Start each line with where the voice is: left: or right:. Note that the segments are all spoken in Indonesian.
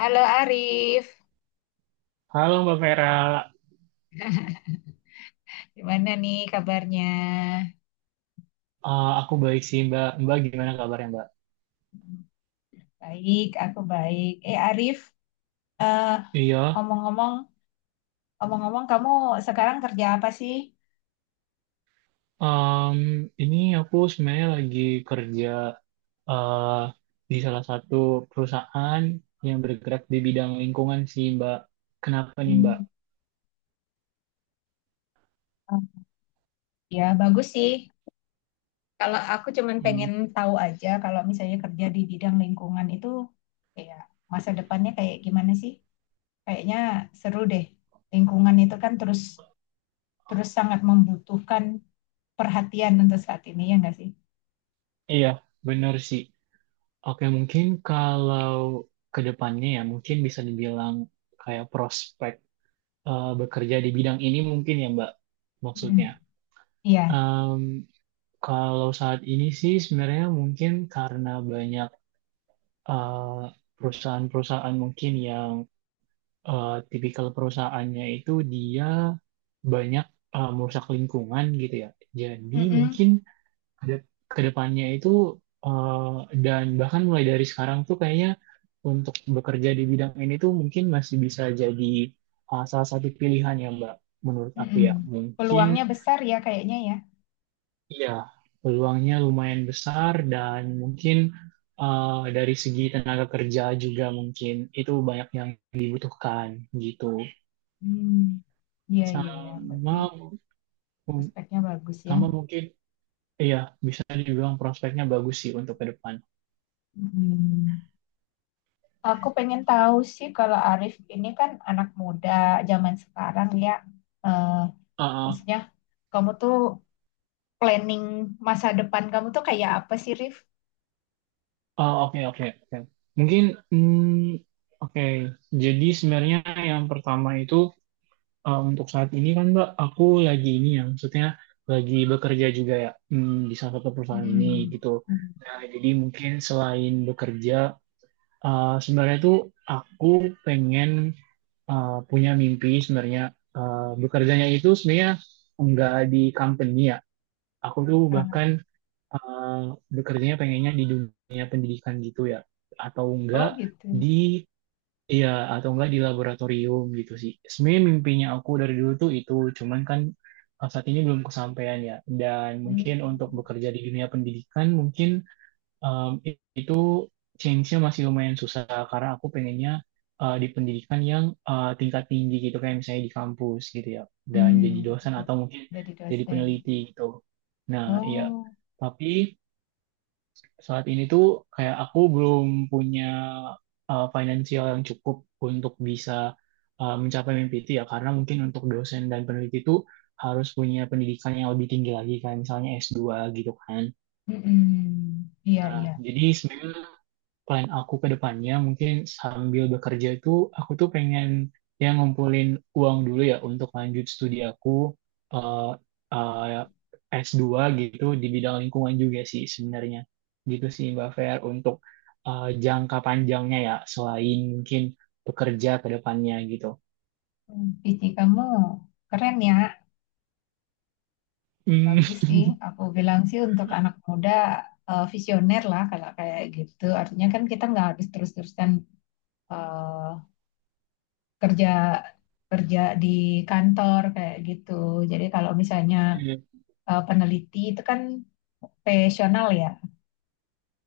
left: Halo Arif,
right: Halo Mbak Vera.
left: gimana nih kabarnya?
right: Aku baik sih Mbak. Mbak gimana kabarnya Mbak?
left: Baik, aku baik. Eh Arif, eh,
right: Iya.
left: ngomong-ngomong, ngomong-ngomong, kamu sekarang kerja apa sih?
right: em, ini aku sebenarnya lagi kerja eh, di salah satu perusahaan yang bergerak di bidang lingkungan sih Mbak. Kenapa nih Mbak?
left: Hmm, ya bagus sih. Kalau aku cuman
right: Hmm,
left: pengen tahu aja, kalau misalnya kerja di bidang lingkungan itu, ya masa depannya kayak gimana sih? Kayaknya seru deh. Lingkungan itu kan terus terus sangat membutuhkan perhatian untuk saat ini, ya nggak sih?
right: iya, bener sih. Oke, mungkin kalau ke depannya ya mungkin bisa dibilang kayak prospek bekerja di bidang ini mungkin ya Mbak
left: Mm,
right: maksudnya.
left: iya.
right: Kalau saat ini sih sebenarnya mungkin karena banyak eh, perusahaan-perusahaan mungkin yang tipikal perusahaannya itu dia banyak merusak lingkungan gitu ya. Jadi
left: Mm-mm.
right: mungkin ke ke depannya itu dan bahkan mulai dari sekarang tuh kayaknya untuk bekerja di bidang ini tuh mungkin masih bisa jadi salah satu pilihan ya Mbak. Menurut aku
left: Mm-mm.
right: ya mungkin
left: Peluangnya besar ya kayaknya ya.
right: iya, peluangnya lumayan besar dan mungkin eh, dari segi tenaga kerja juga mungkin itu banyak yang dibutuhkan gitu.
left: Hmm. Iya, iya, iya. Berarti
right: Sama
left: prospeknya bagus ya.
right: sama mungkin iya bisa dibilang prospeknya bagus sih untuk ke depan.
left: Hmm. Aku pengen tahu sih, kalau Arif ini kan anak muda zaman sekarang ya. Eh,
right: Ah, ah.
left: Maksudnya kamu tuh planning masa depan kamu tuh kayak apa sih, Rif?
right: Ah, oke oke oke. Mungkin oke. Jadi sebenarnya yang pertama itu, untuk saat ini kan Mbak, aku lagi ini ya, maksudnya lagi bekerja juga ya, di salah satu perusahaan ini
left: Mm-mm.
right: gitu.
left: Hmm.
right: Nah, jadi mungkin selain bekerja, sebenarnya tuh aku pengen punya mimpi sebenarnya. Eh, bekerjanya itu sebenarnya enggak di company ya. Aku tuh
left: Ah,
right: bahkan eh, bekerjanya pengennya di dunia pendidikan gitu ya, atau enggak
left: oh gitu.
right: di iya, atau enggak di laboratorium gitu sih. Sebenarnya mimpinya aku dari dulu tuh itu, cuman kan saat ini belum kesampaian ya. Dan
left: Hmm.
right: mungkin untuk bekerja di dunia pendidikan, mungkin itu change-nya masih lumayan susah karena aku pengennya di pendidikan yang tingkat tinggi gitu, kayak misalnya di kampus gitu ya. Dan jadi
left: Hmm.
right: dosen atau mungkin
left: Jadi
right: jadi
left: dosen.
right: peneliti gitu. Nah, iya.
left: Oh.
right: Tapi saat ini tuh kayak aku belum punya financial yang cukup untuk bisa mencapai mimpi itu ya, karena mungkin untuk dosen dan peneliti itu harus punya pendidikan yang lebih tinggi lagi kan misalnya S2 gitu kan.
left: Mm-mm. Iya, iya.
right: Jadi sebenarnya plan aku ke depannya mungkin sambil bekerja itu aku tuh pengen ya ngumpulin uang dulu ya untuk lanjut studi aku eh, s dua gitu di bidang lingkungan juga sih sebenarnya. Gitu sih Mbak Fer untuk jangka panjangnya ya selain mungkin bekerja ke depannya gitu.
left: Hmm, PC kamu keren ya,
right: Hmm,
left: bagus sih. Aku bilang sih untuk anak muda visioner lah kalau kayak gitu. Artinya kan kita nggak habis terus-terusan eh, kerja kerja di kantor kayak gitu. Jadi kalau misalnya peneliti itu kan profesional ya,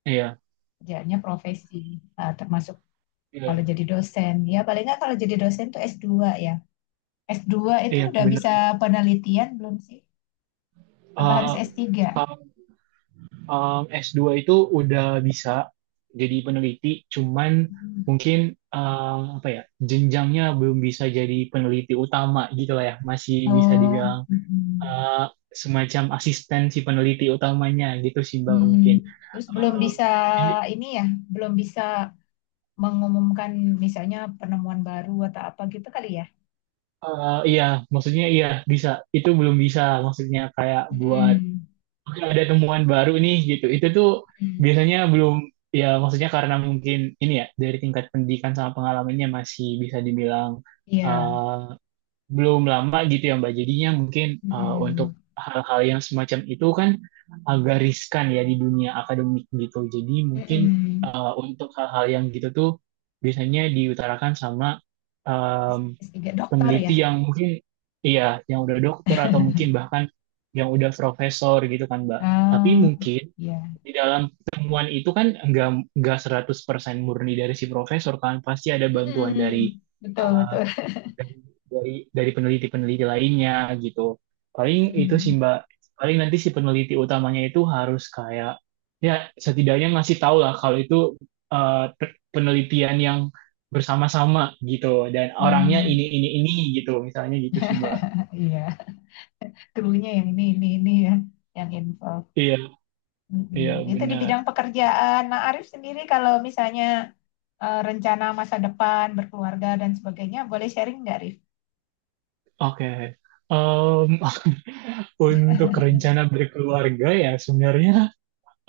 right: iya, iya,
left: kerjanya profesi, termasuk kalau
right: iya,
left: jadi dosen. Ya paling nggak kalau jadi dosen tuh S2 ya. S dua itu
right: iya,
left: udah
right: bener
left: bisa
right: Mbak.
left: penelitian belum sih? Apa harus S3?
right: Eh, s dua itu udah bisa jadi peneliti, cuman mungkin apa ya jenjangnya belum bisa jadi peneliti utama gitu lah ya, masih bisa
left: Oh,
right: dibilang
left: mm,
right: uh, semacam asisten si peneliti utamanya gitu sih Mbak
left: mm.
right: mungkin.
left: Terus belum bisa
right: Um, ini
left: ini ya, belum bisa mengumumkan misalnya penemuan baru atau apa gitu kali ya?
right: iya maksudnya iya bisa itu belum bisa maksudnya kayak buat
left: Mm,
right: oke, ada temuan baru nih gitu. Itu tuh
left: mm.
right: biasanya belum ya maksudnya karena mungkin ini ya dari tingkat pendidikan sama pengalamannya masih bisa dibilang
left: Iya.
right: eh, belum lama gitu ya Mbak. Jadinya mungkin untuk
left: Mm,
right: hal-hal yang semacam itu kan agak riskan ya di dunia akademik gitu. Jadi mungkin
left: mm.
right: untuk hal-hal yang gitu tuh biasanya diutarakan sama
left: S3 dokter ya?
right: peneliti yang mungkin iya yang udah dokter atau mungkin bahkan yang udah profesor gitu kan Mbak. Tapi
left: Ah,
right: mungkin
left: iya.
right: di dalam temuan itu kan enggak 100% murni dari si profesor, kan pasti ada bantuan dari
left: Mm, betul,
right: eh,
left: betul.
right: dari dari peneliti-peneliti lainnya gitu. Paling itu sih
left: Mm,
right: Mbak, paling nanti si peneliti utamanya itu harus kayak ya setidaknya ngasih tahu lah kalau itu penelitian yang bersama-sama gitu dan orangnya
left: mm.
right: ini gitu misalnya gitu sih Mbak.
left: Iya, krunya yang ini ya, yang info.
right: Iya, iya
left: Mm-mm. Itu di
right: benar.
left: bidang pekerjaan. Nah, Arif sendiri kalau misalnya rencana masa depan, berkeluarga dan sebagainya, boleh sharing nggak, Arif?
right: Oke. Em, untuk rencana berkeluarga ya sebenarnya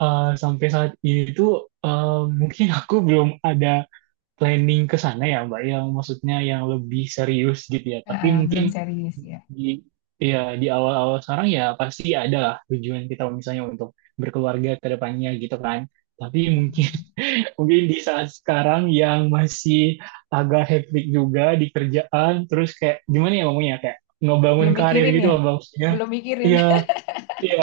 right: sampai saat ini tuh mungkin aku belum ada planning ke sana ya Mbak, yang maksudnya yang lebih serius gitu ya.
left: Ah,
right: Tapi
left: ah, belum
right: mungkin
left: serius ya.
right: di ya di awal-awal sekarang ya pasti ada lah tujuan kita misalnya untuk berkeluarga ke depannya gitu kan. Tapi mungkin
left: Mm.
right: mungkin di saat sekarang yang masih agak hectic juga di kerjaan, terus kayak gimana ya ngomongnya kayak ngebangun
left: Belum
right: karir
left: mikirin
right: gitu
left: ya?
right: loh Mbak, maksudnya.
left: Belum mikirin.
right: Iya, iya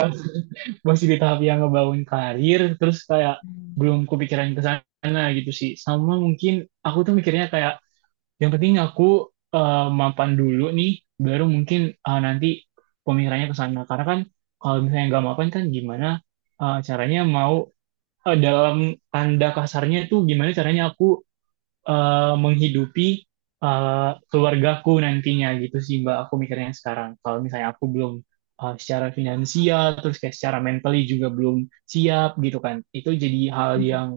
right: masih di tahap yang ngebangun karir, terus kayak belum kepikiran ke sana gitu sih. Sama mungkin aku tuh mikirnya kayak yang penting aku mapan dulu nih, baru mungkin nanti pemikirannya ke sana. Karena kan kalau misalnya nggak mapan kan gimana caranya mau dalam tanda kasarnya tuh gimana caranya aku menghidupi keluargaku nantinya gitu sih Mbak. Aku mikirnya sekarang. Kalau misalnya aku belum secara finansial, terus kayak secara mentally juga belum siap gitu kan. Itu jadi hal
left: Hmm.
right: yang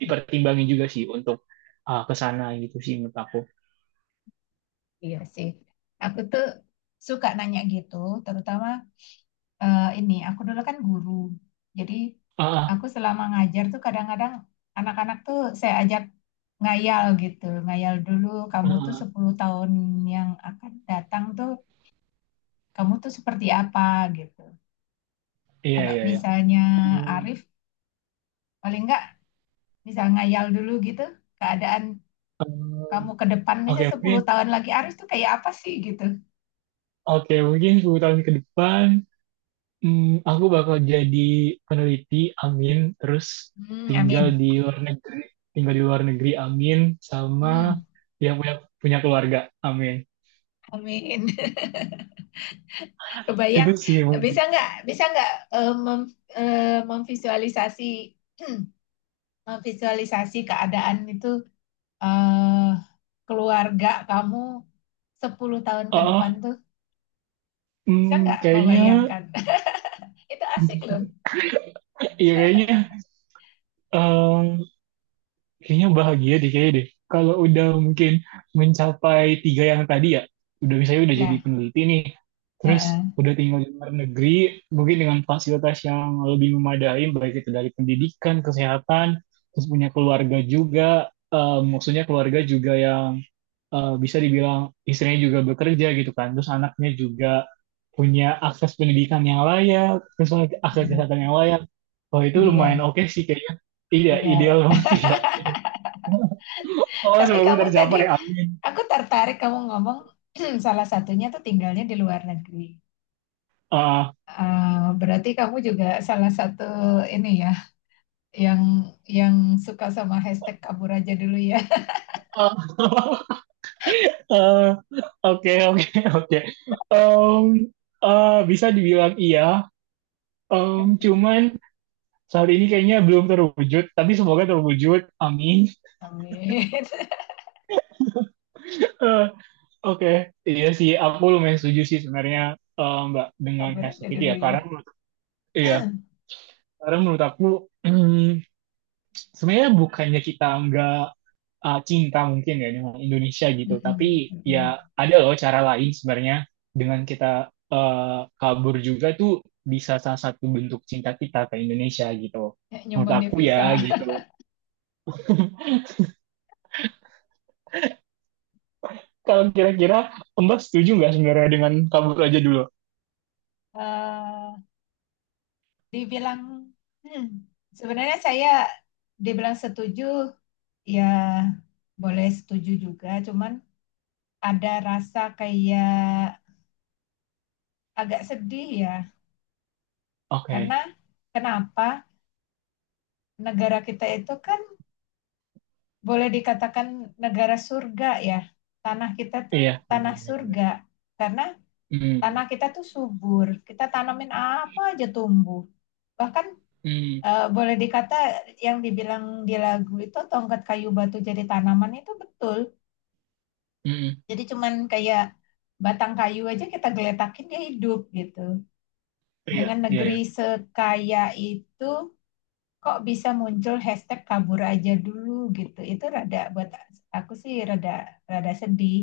right: dipertimbangin juga sih untuk ke sana gitu sih menurut aku.
left: Iya sih. Aku tuh suka nanya gitu, terutama ini aku dulu kan guru. Jadi
right: Ah,
left: aku selama ngajar tuh kadang-kadang anak-anak tuh saya ajak ngayal gitu. Ngayal dulu, kamu tuh
right: ah,
left: 10 tahun yang akan datang tuh kamu tuh seperti apa gitu.
right: iya
left: Kalau
right: iya iya.
left: misalnya
right: Hmm,
left: Arif paling enggak bisa ngayal dulu gitu, keadaan kamu
right: hmm,
left: ke depan
right: Oke
left: misalnya 10
right: mungkin
left: tahun lagi Arif tuh kayak apa sih gitu.
right: oke mungkin, 10 tahun ke depan aku bakal jadi peneliti, amin, terus
left: Hmm,
right: tinggal
left: amin.
right: di luar negeri, amin, sama
left: Hmm,
right: yang punya punya keluarga, amin,
left: amin.
right: itu
left: Kebayang,
right: sih mungkin.
left: bisa nggak eh, memvisualisasi, memvisualisasi keadaan itu, eh, keluarga kamu 10 tahun
right: Oh,
left: ke depan
right: oh,
left: tuh, bisa
right: hmm,
left: nggak
right: kayaknya
left: membayangkan? Itu asik loh.
right: ya kayaknya kayaknya bahagia deh kayaknya deh. Kalau udah mungkin mencapai tiga yang tadi ya, udah misalnya udah jadi
left: Iya,
right: peneliti nih, terus
left: heeh.
right: udah tinggal di luar negeri, mungkin dengan fasilitas yang lebih memadai, baik itu dari pendidikan, kesehatan, terus punya keluarga juga, maksudnya keluarga juga yang bisa dibilang istrinya juga bekerja gitu kan, terus anaknya juga punya akses pendidikan yang layak, terus lagi akses
left: Hmm,
right: kesehatan yang layak. Wah itu lumayan
left: ideal,
right: oke sih kayaknya. Iya,
left: ideal.
right: ideal banget sih ya. Oh,
left: Tapi
right: semoga
left: kamu tadi,
right: tercapai. Amin.
left: aku tertarik kamu ngomong, salah satunya tuh tinggalnya di luar negeri.
right: Ah,
left: Berarti kamu juga salah satu ini ya, yang suka sama hashtag kabur aja dulu ya.
right: ah, eh, oke, oke. um Bisa dibilang iya. Cuman saat ini kayaknya belum terwujud, tapi semoga terwujud. Amin.
left: Amin.
right: Eh, Oke, okay. Iya sih, aku lumayan setuju sih sebenarnya Mbak dengan
left: Kabur aja
right: hashtag itu
left: dulu
right: ya.
left: ya.
right: Karena iya, karena menurut aku, hmm, sebenarnya bukannya kita nggak cinta mungkin ya dengan Indonesia gitu. Tapi
left: Mm-mm, mm-mm.
right: ya ada loh cara lain sebenarnya dengan kita uh, kabur juga tuh bisa salah satu bentuk cinta kita ke Indonesia gitu.
left: Ya,
right: Menurut
left: nyumbang
right: aku ya
left: devisa.
right: gitu. Kalau kira-kira Mbak setuju nggak sebenarnya dengan kabur aja dulu?
left: Eh, Dibilang, hmm, sebenarnya saya dibilang setuju ya boleh setuju juga, cuman ada rasa kayak agak sedih ya.
right: Oke,
left: Karena kenapa negara kita itu kan boleh dikatakan negara surga ya. Tanah kita tuh
right: iya benar
left: tanah
right: benar.
left: surga karena
right: Hmm,
left: tanah kita tuh subur. Kita tanamin apa aja tumbuh. Bahkan
right: hmm,
left: boleh dikata yang dibilang di lagu itu, tongkat kayu batu jadi tanaman, itu betul.
right: hmm,
left: Jadi cuman kayak batang kayu aja kita geletakin dia hidup gitu.
right: iya
left: Dengan
right: iya
left: negeri
right: iya.
left: sekaya itu, kok bisa muncul hashtag kabur aja dulu gitu. Itu rada buat aku sih rada rada sedih.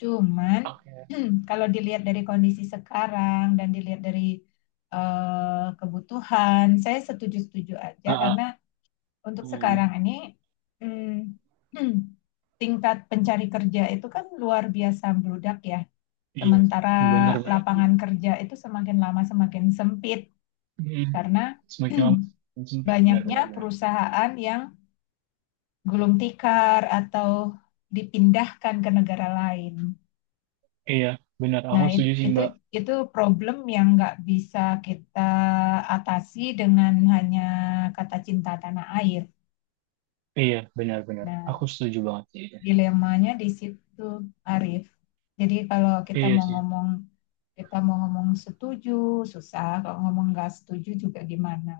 left: Cuman
right: Oke.
left: kalau dilihat dari kondisi sekarang dan dilihat dari kebutuhan, saya setuju-setuju aja
right: Ah,
left: karena
right: ah,
left: untuk
right: hmm,
left: sekarang ini mm, tingkat pencari kerja itu kan luar biasa membludak ya.
right: iya
left: Sementara
right: benar benar.
left: lapangan kerja itu semakin lama semakin sempit
right: Hmm.
left: karena
right: Semakin lama semakin sempit benar
left: banyaknya
right: benar benar.
left: perusahaan yang gulung tikar atau dipindahkan ke negara lain.
right: Iya, benar. Aku
left: Nah,
right: setuju sih, Mbak.
left: itu problem yang nggak bisa kita atasi dengan hanya kata cinta tanah air.
right: Iya, benar-benar. Aku
left: Nah,
right: setuju banget sih.
left: dilemanya di situ, Arief. Jadi kalau kita
right: Iya
left: mau
right: sih.
left: ngomong, kita mau ngomong setuju susah, kalau ngomong nggak setuju juga gimana,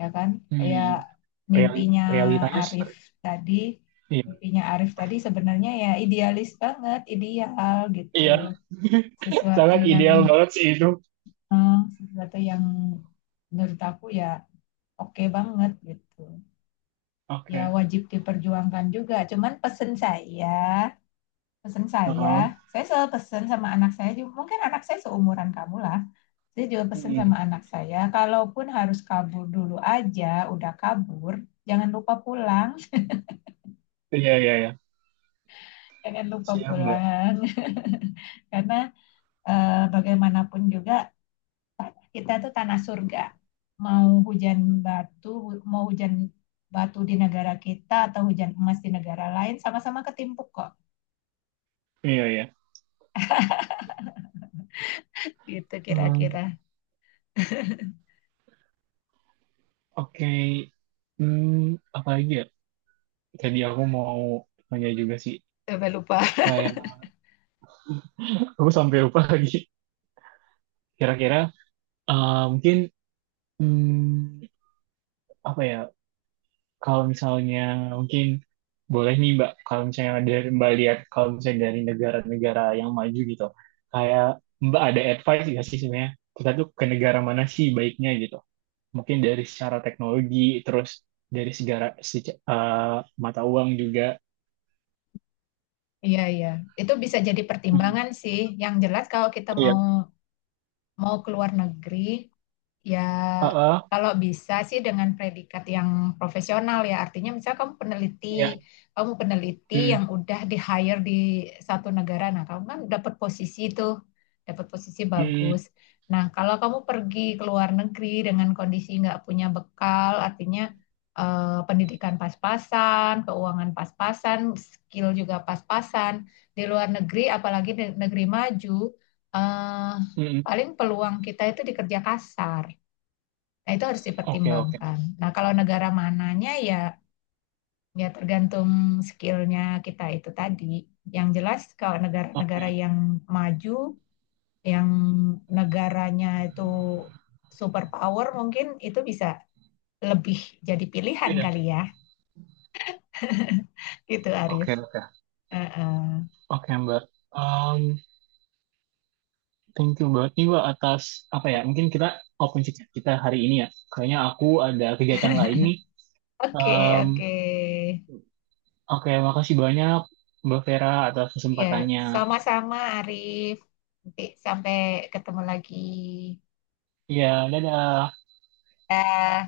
left: ya kan? Kayak
right: Hmm. real
left: mimpinya
right: Realitanya
left: Arif
right: seperti
left: tadi,
right: iya.
left: mimpinya Arif tadi sebenarnya ya idealis banget, ideal gitu.
right: Iya,
left: Sesuatu
right: sangat
left: yang
right: ideal banget sih itu.
left: sesuatu yang menurut aku ya oke banget gitu. Ya
right: Oke.
left: wajib diperjuangkan juga. Cuman pesen
right: Heeh.
left: saya selalu pesen sama anak saya juga. Mungkin anak saya seumuran kamu lah. Saya juga pesen
right: Hmm.
left: sama anak saya, kalaupun harus kabur dulu aja, udah kabur, jangan lupa pulang,
right: Iya, iya, iya.
left: jangan lupa
right: Siap, Mbak.
left: pulang. Karena bagaimanapun juga kita tuh tanah surga. mau hujan batu Mau hujan batu di negara kita atau hujan emas di negara lain, sama-sama ketimpuk kok,
right: Iya, iya.
left: gitu
right: Hmm.
left: kira-kira.
right: Oke. Hmm, apa lagi ya? Tadi aku mau tanya juga sih.
left: Coba lupa.
right: Kayak aku sampai lupa lagi. Kira-kira mungkin hmm, apa ya? Kalau misalnya mungkin boleh nih Mbak, kalau misalnya dari Mbak lihat kalau misalnya dari negara-negara yang maju gitu, kayak Mbak ada advice nggak sih sebenarnya kita tuh ke negara mana sih baiknya gitu? Mungkin dari secara teknologi, terus dari segala seca- eh, mata uang juga.
left: Iya, iya, itu bisa jadi
right: Hmm,
left: pertimbangan sih. Yang jelas kalau kita
right: iya.
left: mau mau keluar negeri, ya,
right: Heeh,
left: kalau bisa sih dengan predikat yang profesional ya, artinya misalnya kamu peneliti,
right: iya.
left: yang
right: Hmm
left: udah di hire di satu negara, nah kamu kan dapat posisi itu, dapat posisi bagus.
right: hmm
left: Nah, kalau kamu pergi ke luar negeri dengan kondisi nggak punya bekal, artinya pendidikan pas-pasan, keuangan pas-pasan, skill juga pas-pasan, di luar negeri, apalagi di negeri maju, eh,
right: hmm.
left: paling peluang kita itu di kerja kasar. Nah, itu harus
right: Oke, oke,
left: dipertimbangkan. Nah, kalau negara mananya, ya tergantung skillnya kita itu tadi. Yang jelas kalau
right: oke.
left: negara-negara yang maju, yang negaranya itu superpower, mungkin itu bisa lebih jadi pilihan
right: Iya.
left: kali ya, gitu Arif.
right: Oke, oke.
left: Uh-uh.
right: Oke, Mbak. Mmm, Thank you banget nih Wak atas apa ya? Mungkin kita open chat kita hari ini ya. Kayaknya aku ada kegiatan lain nih.
left: Oke,
right: Em,
left: oke.
right: oke, makasih banyak Mbak Vera atas
left: Ya,
right: kesempatannya.
left: sama-sama Arif. Nanti sampai ketemu lagi.
right: Iya, dadah.
left: Dah.